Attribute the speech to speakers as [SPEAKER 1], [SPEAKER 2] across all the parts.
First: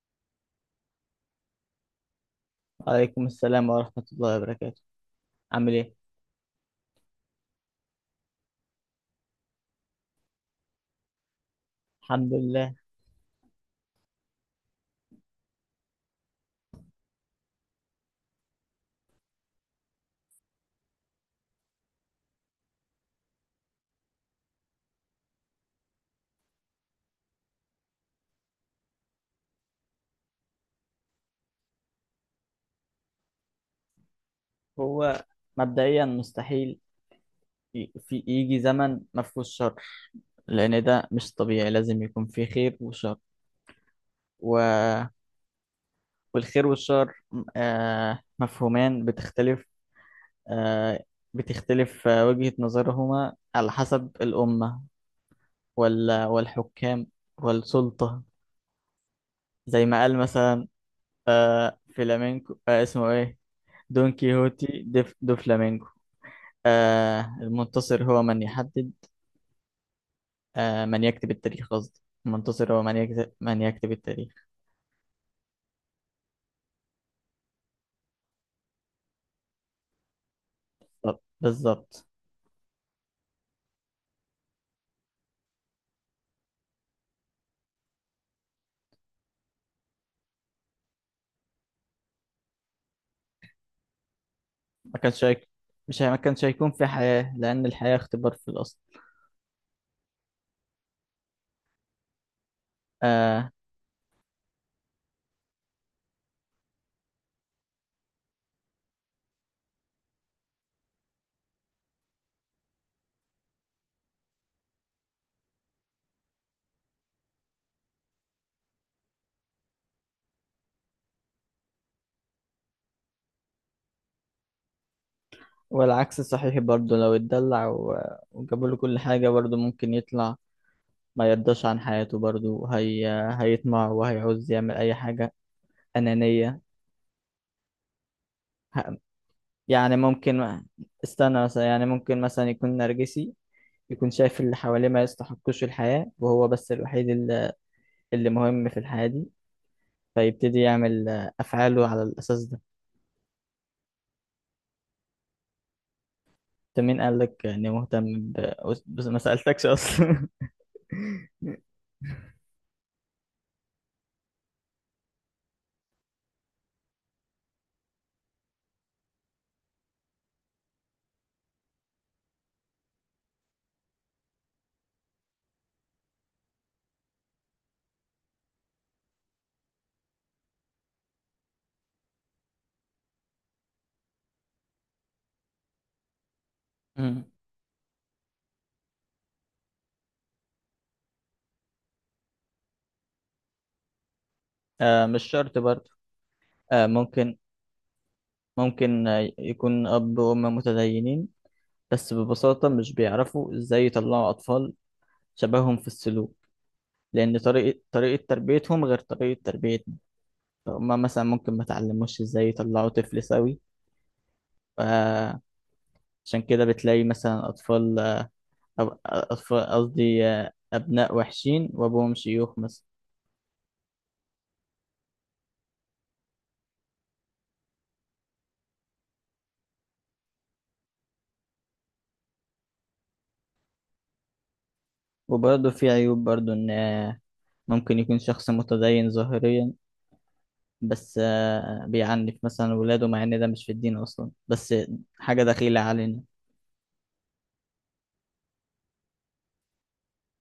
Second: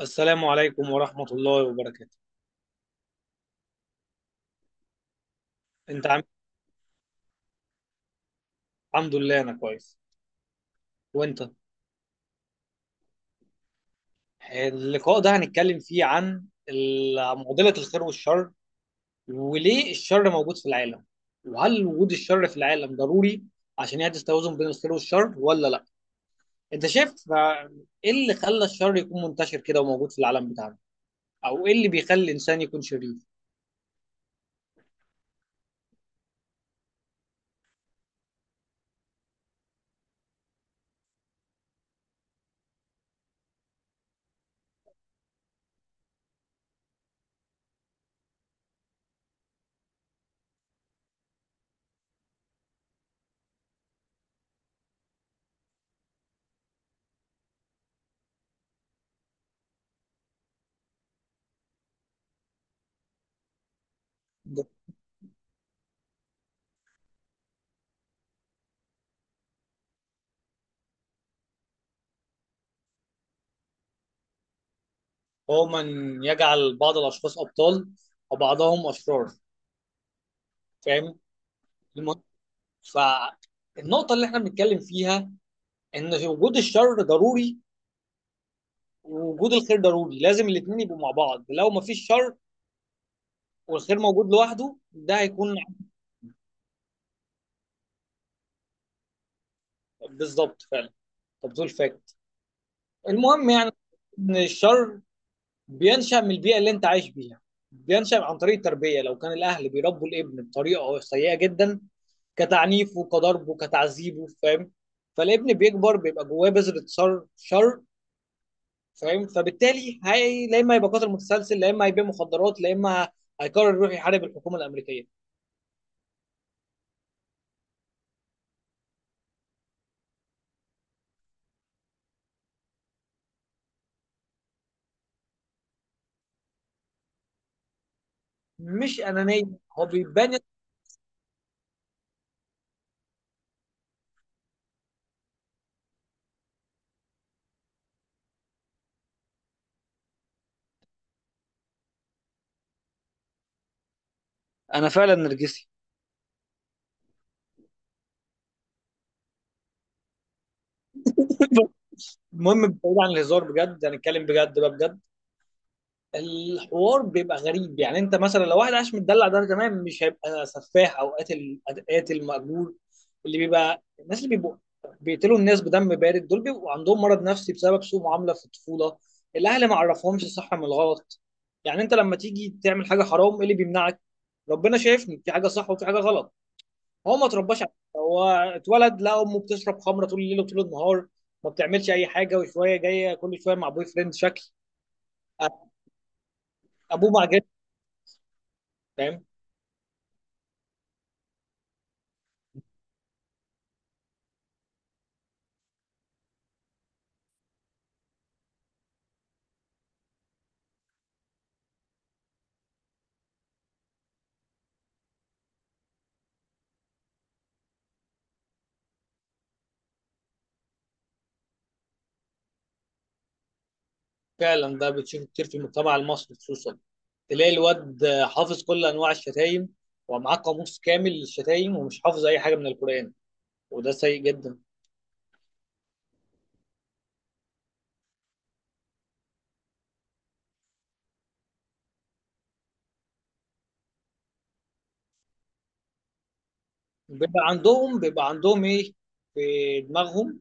[SPEAKER 1] السلام عليكم ورحمة الله وبركاته.
[SPEAKER 2] عليكم السلام ورحمة الله وبركاته. عامل ايه؟
[SPEAKER 1] انت عامل إيه؟ الحمد لله انا كويس. وانت؟
[SPEAKER 2] الحمد لله.
[SPEAKER 1] اللقاء ده هنتكلم فيه عن معضلة الخير والشر، وليه الشر موجود في العالم، وهل وجود الشر في العالم ضروري عشان يحدث توازن بين الخير والشر ولا لا. انت شايف ايه اللي خلى الشر يكون منتشر كده وموجود في العالم بتاعنا، او ايه اللي بيخلي الانسان يكون شرير؟
[SPEAKER 2] هو مبدئيا مستحيل، في يجي زمن ما فيهوش شر، لأن ده مش طبيعي، لازم يكون فيه خير وشر. و... والخير والشر مفهومان آه بتختلف، وجهة نظرهما على حسب الأمة والحكام والسلطة. زي ما قال مثلا فلامينكو، اسمه ايه؟ دون كيهوتي دو فلامينكو. المنتصر هو من يحدد، من يكتب التاريخ، قصدي المنتصر هو من يكتب التاريخ.
[SPEAKER 1] هو من يجعل بعض الاشخاص ابطال وبعضهم اشرار. فاهم؟
[SPEAKER 2] طب بالظبط.
[SPEAKER 1] فالنقطة اللي احنا بنتكلم فيها ان في وجود الشر ضروري ووجود الخير ضروري، لازم الاتنين يبقوا مع بعض. لو ما فيش شر والخير موجود لوحده
[SPEAKER 2] ما
[SPEAKER 1] ده
[SPEAKER 2] كانش هيك...
[SPEAKER 1] هيكون.
[SPEAKER 2] ما كانش هيكون في حياة، لأن الحياة اختبار في الأصل.
[SPEAKER 1] بالظبط فعلا. طب دول فاكت. المهم
[SPEAKER 2] آه.
[SPEAKER 1] يعني ان الشر بينشأ من البيئة اللي انت عايش بيها، بينشأ عن طريق التربية. لو كان الاهل بيربوا الابن بطريقة سيئة جدا، كتعنيفه كضربه كتعذيبه، فاهم؟ فالابن بيكبر بيبقى جواه بذرة شر. فاهم؟ فبالتالي هي لا اما يبقى قاتل متسلسل، لا اما هيبيع مخدرات، لا اما هيقرر يروح يحارب الحكومه الامريكيه.
[SPEAKER 2] والعكس صحيح برضه، لو اتدلع وجابوا له كل حاجة برضه ممكن يطلع ما يرضاش عن حياته برضه، هيطمع وهيعوز يعمل أي حاجة. أنانية. ه-
[SPEAKER 1] مش انانيه. هو
[SPEAKER 2] يعني
[SPEAKER 1] بيبان.
[SPEAKER 2] ممكن. استنى، مثلا يعني ممكن مثلا يكون نرجسي، يكون شايف اللي حواليه ما يستحقوش الحياة وهو بس الوحيد اللي مهم في الحياة دي، فيبتدي يعمل أفعاله على الأساس ده.
[SPEAKER 1] انا فعلا نرجسي.
[SPEAKER 2] أنت مين قال لك إني مهتم؟ ب... بس ما سألتكش أصلا.
[SPEAKER 1] المهم، بعيد عن الهزار بجد، هنتكلم بجد بقى، بجد. الحوار بيبقى غريب. يعني انت مثلا لو واحد عايش متدلع ده تمام، مش هيبقى سفاح او قاتل، قاتل مأجور. اللي بيبقى الناس اللي بيبقوا بيقتلوا الناس بدم بارد، دول بيبقوا عندهم مرض نفسي بسبب سوء معاملة في الطفولة. الاهل ما عرفهمش الصح من الغلط. يعني انت لما تيجي تعمل حاجة حرام ايه اللي بيمنعك؟ ربنا شايفني في حاجة صح وفي حاجة غلط. هو
[SPEAKER 2] مم.
[SPEAKER 1] ما اترباش على كده. هو اتولد لا امه بتشرب خمرة طول الليل وطول النهار، ما بتعملش اي حاجة، وشوية جاية كل شوية مع بوي فريند شكل.
[SPEAKER 2] آه، مش شرط
[SPEAKER 1] أ-
[SPEAKER 2] برضه. آه،
[SPEAKER 1] ابوه مع
[SPEAKER 2] ممكن.
[SPEAKER 1] جد.
[SPEAKER 2] ممكن
[SPEAKER 1] فاهم؟
[SPEAKER 2] يكون أب وأم متدينين، بس ببساطة مش بيعرفوا إزاي يطلعوا أطفال شبههم في السلوك، لأن طريقة تربيتهم غير طريقة تربيتنا. فهم مثلا ممكن ما تعلموش إزاي يطلعوا طفل سوي، عشان كده بتلاقي مثلا أطفال، أطفال قصدي أبناء وحشين وأبوهم شيوخ مثلا.
[SPEAKER 1] فعلا ده بتشوفه كتير في المجتمع المصري خصوصا. تلاقي الواد حافظ كل انواع الشتايم ومعاه قاموس كامل للشتايم ومش حافظ اي حاجه من القران. وده سيء جدا.
[SPEAKER 2] وبرضه في عيوب برضه، إن ممكن يكون شخص متدين ظاهريا، بس بيعنف مثلا ولاده، مع إن ده مش في الدين أصلا، بس حاجة دخيلة علينا.
[SPEAKER 1] بيبقى عندهم ايه في دماغهم؟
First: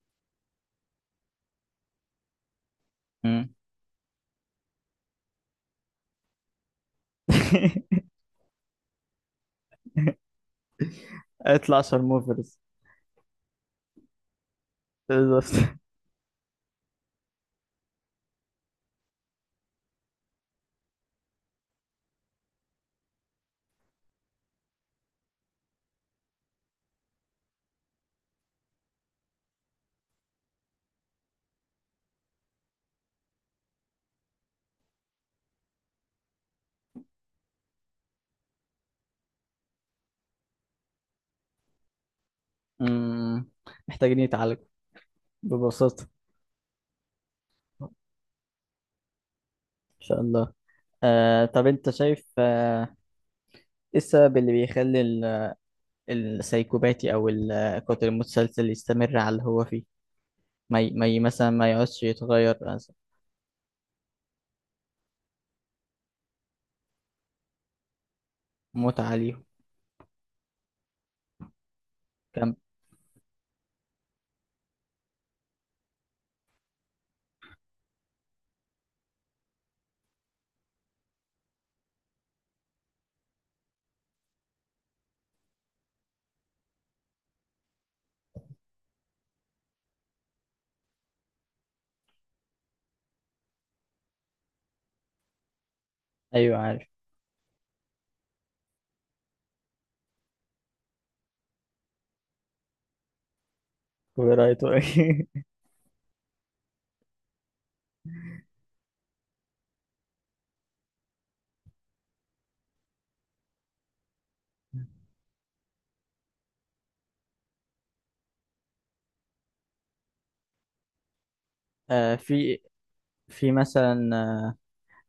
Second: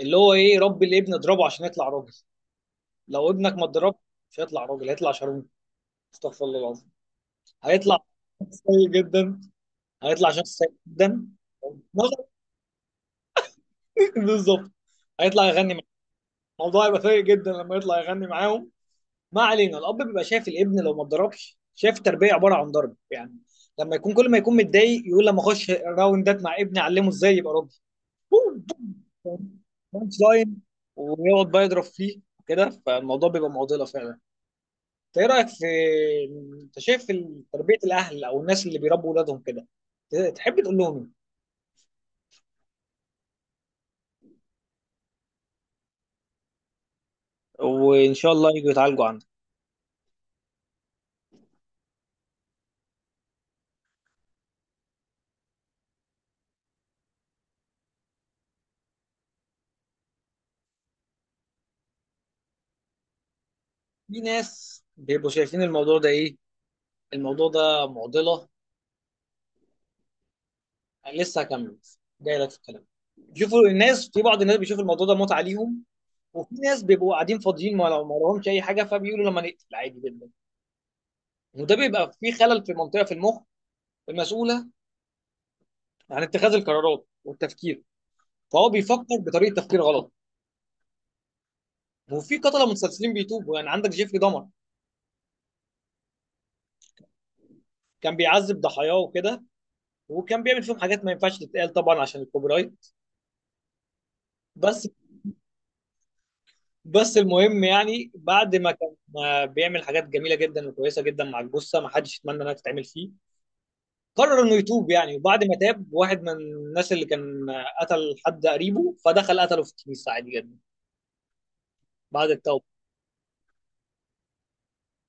[SPEAKER 1] اللي هو ايه، ربي الابن اضربه عشان يطلع راجل. لو
[SPEAKER 2] مم.
[SPEAKER 1] ابنك ما اتضربش مش هيطلع راجل، هيطلع شرموف. استغفر الله العظيم. هيطلع سيء جدا، هيطلع شخص سيء جدا.
[SPEAKER 2] اطلع شرموفرز.
[SPEAKER 1] بالظبط. هيطلع
[SPEAKER 2] بالظبط.
[SPEAKER 1] يغني معاهم. الموضوع هيبقى سيء جدا لما يطلع يغني معاهم. ما علينا. الاب بيبقى شايف الابن لو ما اتضربش، شايف التربيه عباره عن ضرب يعني. لما يكون كل ما يكون متضايق يقول لما اخش راوندات مع ابني اعلمه ازاي يبقى راجل. بوم، بوم، بانش لاين. ويقعد بقى يضرب فيه كده. فالموضوع بيبقى معضله فعلا. انت ايه رايك في، انت شايف تربيه الاهل او الناس اللي بيربوا اولادهم كده تحب تقول لهم
[SPEAKER 2] مم. محتاجين يتعالجوا، ببساطة.
[SPEAKER 1] ايه؟
[SPEAKER 2] إن
[SPEAKER 1] وان شاء الله يجوا يتعالجوا عندك.
[SPEAKER 2] شاء الله. آه، طب أنت شايف إيه السبب اللي بيخلي السايكوباتي او القاتل المتسلسل يستمر على اللي هو فيه؟ ما ي... ما ي... مثلا ما يقعدش يتغير مثلا؟
[SPEAKER 1] في ناس بيبقوا شايفين الموضوع ده ايه، الموضوع ده معضله.
[SPEAKER 2] متعة ليهم.
[SPEAKER 1] لسه هكمل، جاي لك
[SPEAKER 2] كم.
[SPEAKER 1] في الكلام. شوفوا الناس، في بعض الناس بيشوف الموضوع ده متعه ليهم. وفي ناس بيبقوا قاعدين فاضيين ما لهمش اي حاجه، فبيقولوا لما نقتل عادي جدا. وده بيبقى فيه خلل في منطقه في المخ المسؤوله عن اتخاذ القرارات والتفكير. فهو بيفكر بطريقه تفكير غلط. وفي قتله متسلسلين بيتوبوا، يعني عندك جيفري دمر
[SPEAKER 2] ايوه، عارف.
[SPEAKER 1] كان بيعذب ضحاياه وكده. وكان بيعمل فيهم حاجات ما ينفعش تتقال طبعا عشان الكوبي رايت.
[SPEAKER 2] كوبي رايت
[SPEAKER 1] بس
[SPEAKER 2] وإيه.
[SPEAKER 1] بس المهم يعني، بعد ما كان ما بيعمل حاجات جميله جدا وكويسه جدا مع الجثه ما حدش يتمنى انها تتعمل فيه، قرر انه يتوب يعني. وبعد ما تاب، واحد من الناس اللي كان قتل حد قريبه، فدخل قتله في الكنيسه عادي جدا
[SPEAKER 2] آه
[SPEAKER 1] بعد
[SPEAKER 2] في
[SPEAKER 1] التوبه.
[SPEAKER 2] في مثلا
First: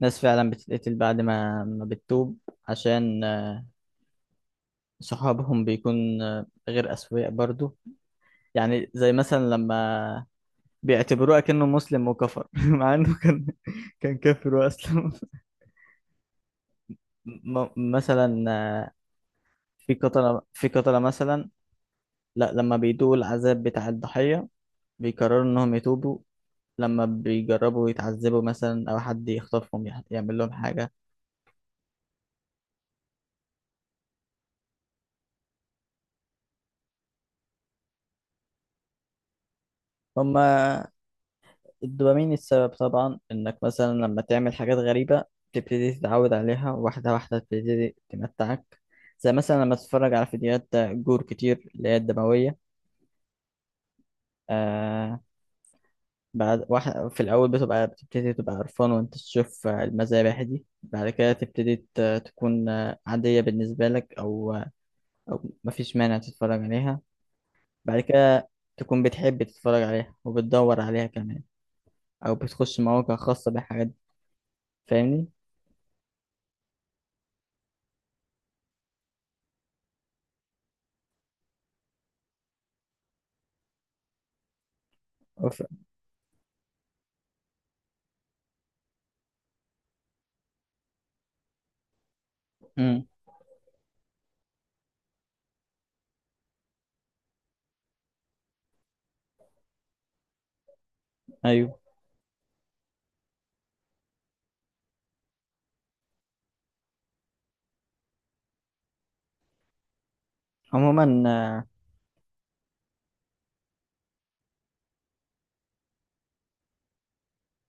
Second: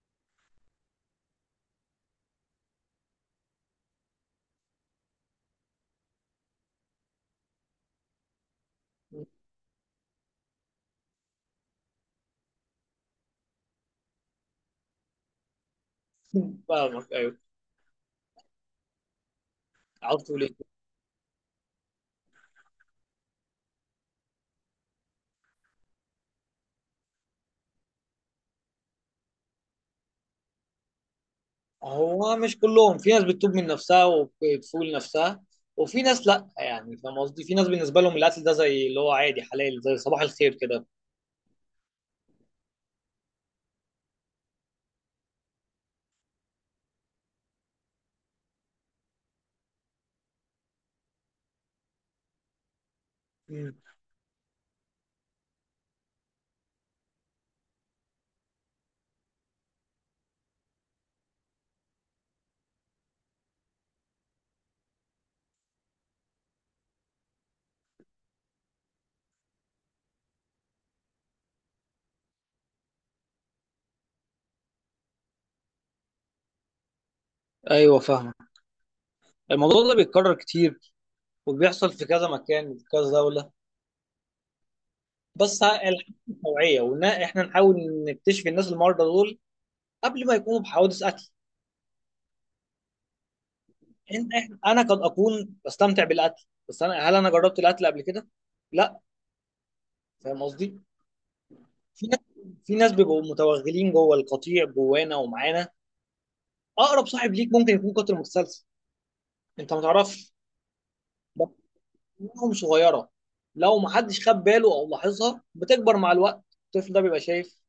[SPEAKER 2] ناس فعلا بتتقتل بعد ما بتتوب، عشان صحابهم بيكون غير أسوياء برضو. يعني زي مثلا لما بيعتبروه كأنه مسلم وكفر مع انه كان كافر واسلم.
[SPEAKER 1] فاهمك؟ ايوه،
[SPEAKER 2] مثلا
[SPEAKER 1] عاوز تقول ايه؟
[SPEAKER 2] في قتلة مثلا. لا، لما بيدوقوا العذاب بتاع الضحية بيقرروا إنهم يتوبوا، لما بيجربوا يتعذبوا مثلا أو حد يخطفهم يعمل لهم حاجة.
[SPEAKER 1] هو مش كلهم، في ناس بتتوب من نفسها وبتفول نفسها، وفي ناس لا. يعني فاهم قصدي؟ في ناس بالنسبه لهم القتل ده زي اللي هو عادي حلال زي صباح الخير كده.
[SPEAKER 2] هما الدوبامين السبب طبعا، إنك مثلا لما تعمل حاجات غريبة تبتدي تتعود عليها واحدة واحدة، تبتدي تمتعك. زي مثلا لما تتفرج على فيديوهات جور كتير اللي هي الدموية،
[SPEAKER 1] مم.
[SPEAKER 2] آه بعد واحد في الأول بتبقى بتبتدي تبقى قرفان وأنت تشوف المذابح دي، بعد كده تبتدي تكون عادية بالنسبة لك، أو مفيش مانع تتفرج عليها، بعد كده تكون بتحب تتفرج عليها وبتدور عليها كمان، أو بتخش مواقع خاصة بالحاجات دي. فاهمني؟
[SPEAKER 1] ايوه فاهمك. الموضوع ده بيتكرر كتير وبيحصل في كذا مكان في كذا دولة.
[SPEAKER 2] وف...
[SPEAKER 1] بس الحاجة توعية، وإن إحنا نحاول نكتشف الناس المرضى دول قبل ما يكونوا بحوادث قتل.
[SPEAKER 2] مم.
[SPEAKER 1] إن إحنا أنا قد أكون بستمتع بالقتل، بس أنا هل أنا جربت القتل قبل كده؟ لا. فاهم قصدي؟
[SPEAKER 2] أيوه.
[SPEAKER 1] في ناس في ناس بيبقوا متوغلين جوه القطيع جوانا ومعانا. أقرب صاحب ليك ممكن يكون قاتل متسلسل، أنت ما تعرفش.
[SPEAKER 2] عموما
[SPEAKER 1] بس دماغهم صغيرة، لو ما حدش خد باله أو لاحظها بتكبر مع الوقت. الطفل ده بيبقى شايف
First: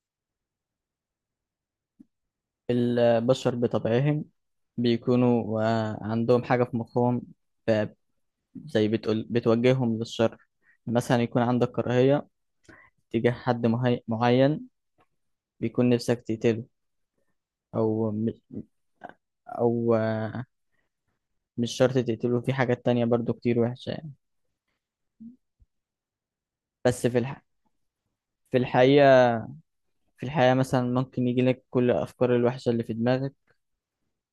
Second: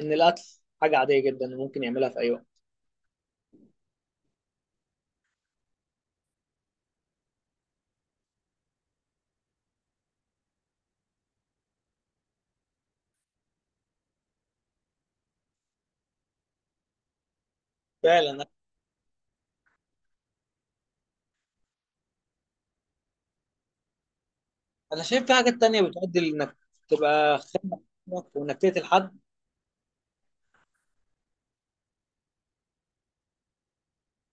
[SPEAKER 1] إن القتل حاجة عادية جدا وممكن يعملها في أي وقت.
[SPEAKER 2] البشر بطبعهم بيكونوا عندهم حاجة في مخهم، ف- زي بتقول بتوجههم للشر. مثلا يكون عندك كراهية تجاه حد معين، بيكون نفسك تقتله، أو م-
[SPEAKER 1] فعلا.
[SPEAKER 2] أو مش شرط تقتله، في حاجات تانية برضو كتير وحشة يعني.
[SPEAKER 1] انا شايف في حاجات تانية بتؤدي لانك
[SPEAKER 2] بس
[SPEAKER 1] تبقى خانق وانك
[SPEAKER 2] في
[SPEAKER 1] تقتل حد.
[SPEAKER 2] الحقيقة مثلا ممكن يجي لك كل الأفكار الوحشة اللي في دماغك،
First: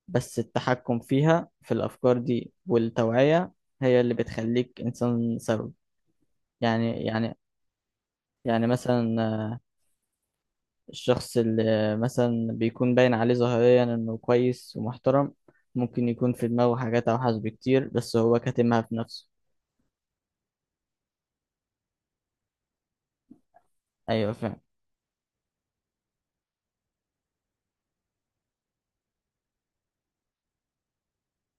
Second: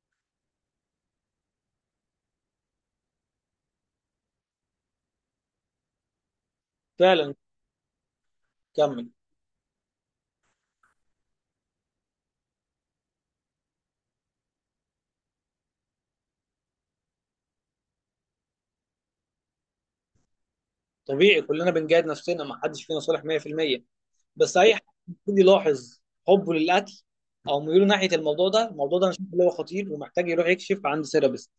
[SPEAKER 2] بس التحكم فيها في الأفكار دي والتوعية هي اللي بتخليك إنسان سوي. يعني
[SPEAKER 1] فعلا. كمل.
[SPEAKER 2] مثلا الشخص اللي مثلا بيكون باين عليه ظاهريا إنه كويس ومحترم، ممكن يكون في دماغه حاجات أوحش بكتير بس هو كاتمها في نفسه.
[SPEAKER 1] طبيعي كلنا بنجاهد نفسنا، ما حدش فينا صالح 100%.
[SPEAKER 2] أيوة،
[SPEAKER 1] بس
[SPEAKER 2] فاهم.
[SPEAKER 1] اي حد يبتدي يلاحظ حبه للقتل او ميوله ناحيه الموضوع ده، الموضوع ده انا شايف اللي هو خطير ومحتاج يروح يكشف عند سيرابيست.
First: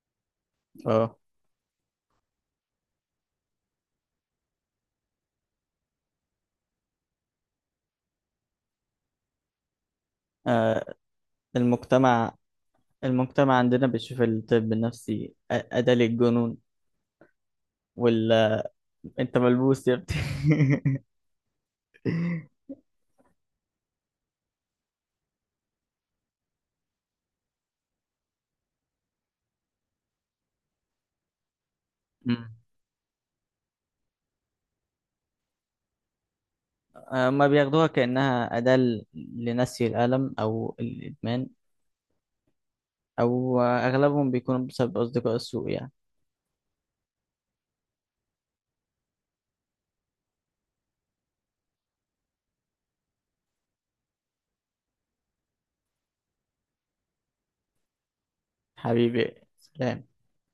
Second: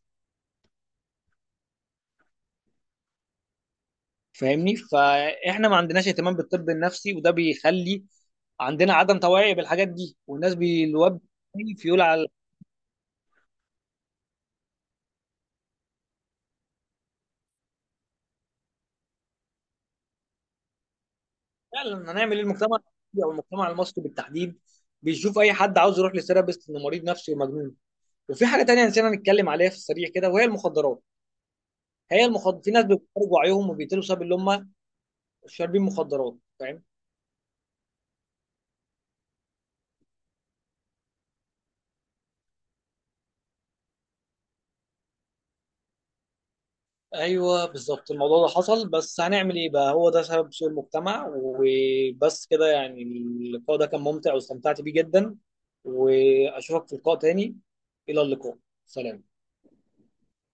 [SPEAKER 2] أه.
[SPEAKER 1] فاهمني؟ فاحنا ما عندناش اهتمام بالطب النفسي، وده بيخلي عندنا عدم توعي بالحاجات دي، والناس
[SPEAKER 2] آه،
[SPEAKER 1] بيلوب فيول على.
[SPEAKER 2] المجتمع المجتمع عندنا بيشوف الطب النفسي أداة للجنون، وال انت ملبوس يا ابني.
[SPEAKER 1] فعلا هنعمل ايه؟ المجتمع المصري او المجتمع المصري بالتحديد بيشوف اي حد عاوز يروح لثيرابيست انه مريض نفسي ومجنون. وفي حاجه تانية نسينا نتكلم عليها في السريع كده وهي المخدرات. هي
[SPEAKER 2] مم.
[SPEAKER 1] المخدرات، في ناس بيخرجوا وعيهم وبيقتلوا بسبب اللي هم شاربين مخدرات. فاهم؟
[SPEAKER 2] ما بياخدوها كأنها أداة لنسي الألم أو الإدمان، أو أغلبهم بيكونوا بسبب أصدقاء السوء يعني.
[SPEAKER 1] ايوه بالظبط، الموضوع ده حصل. بس هنعمل ايه بقى، هو ده سبب سوء المجتمع. وبس كده يعني، اللقاء ده كان ممتع واستمتعت بيه جدا. واشوفك في لقاء تاني. الى اللقاء. سلام.
[SPEAKER 2] حبيبي. سلام.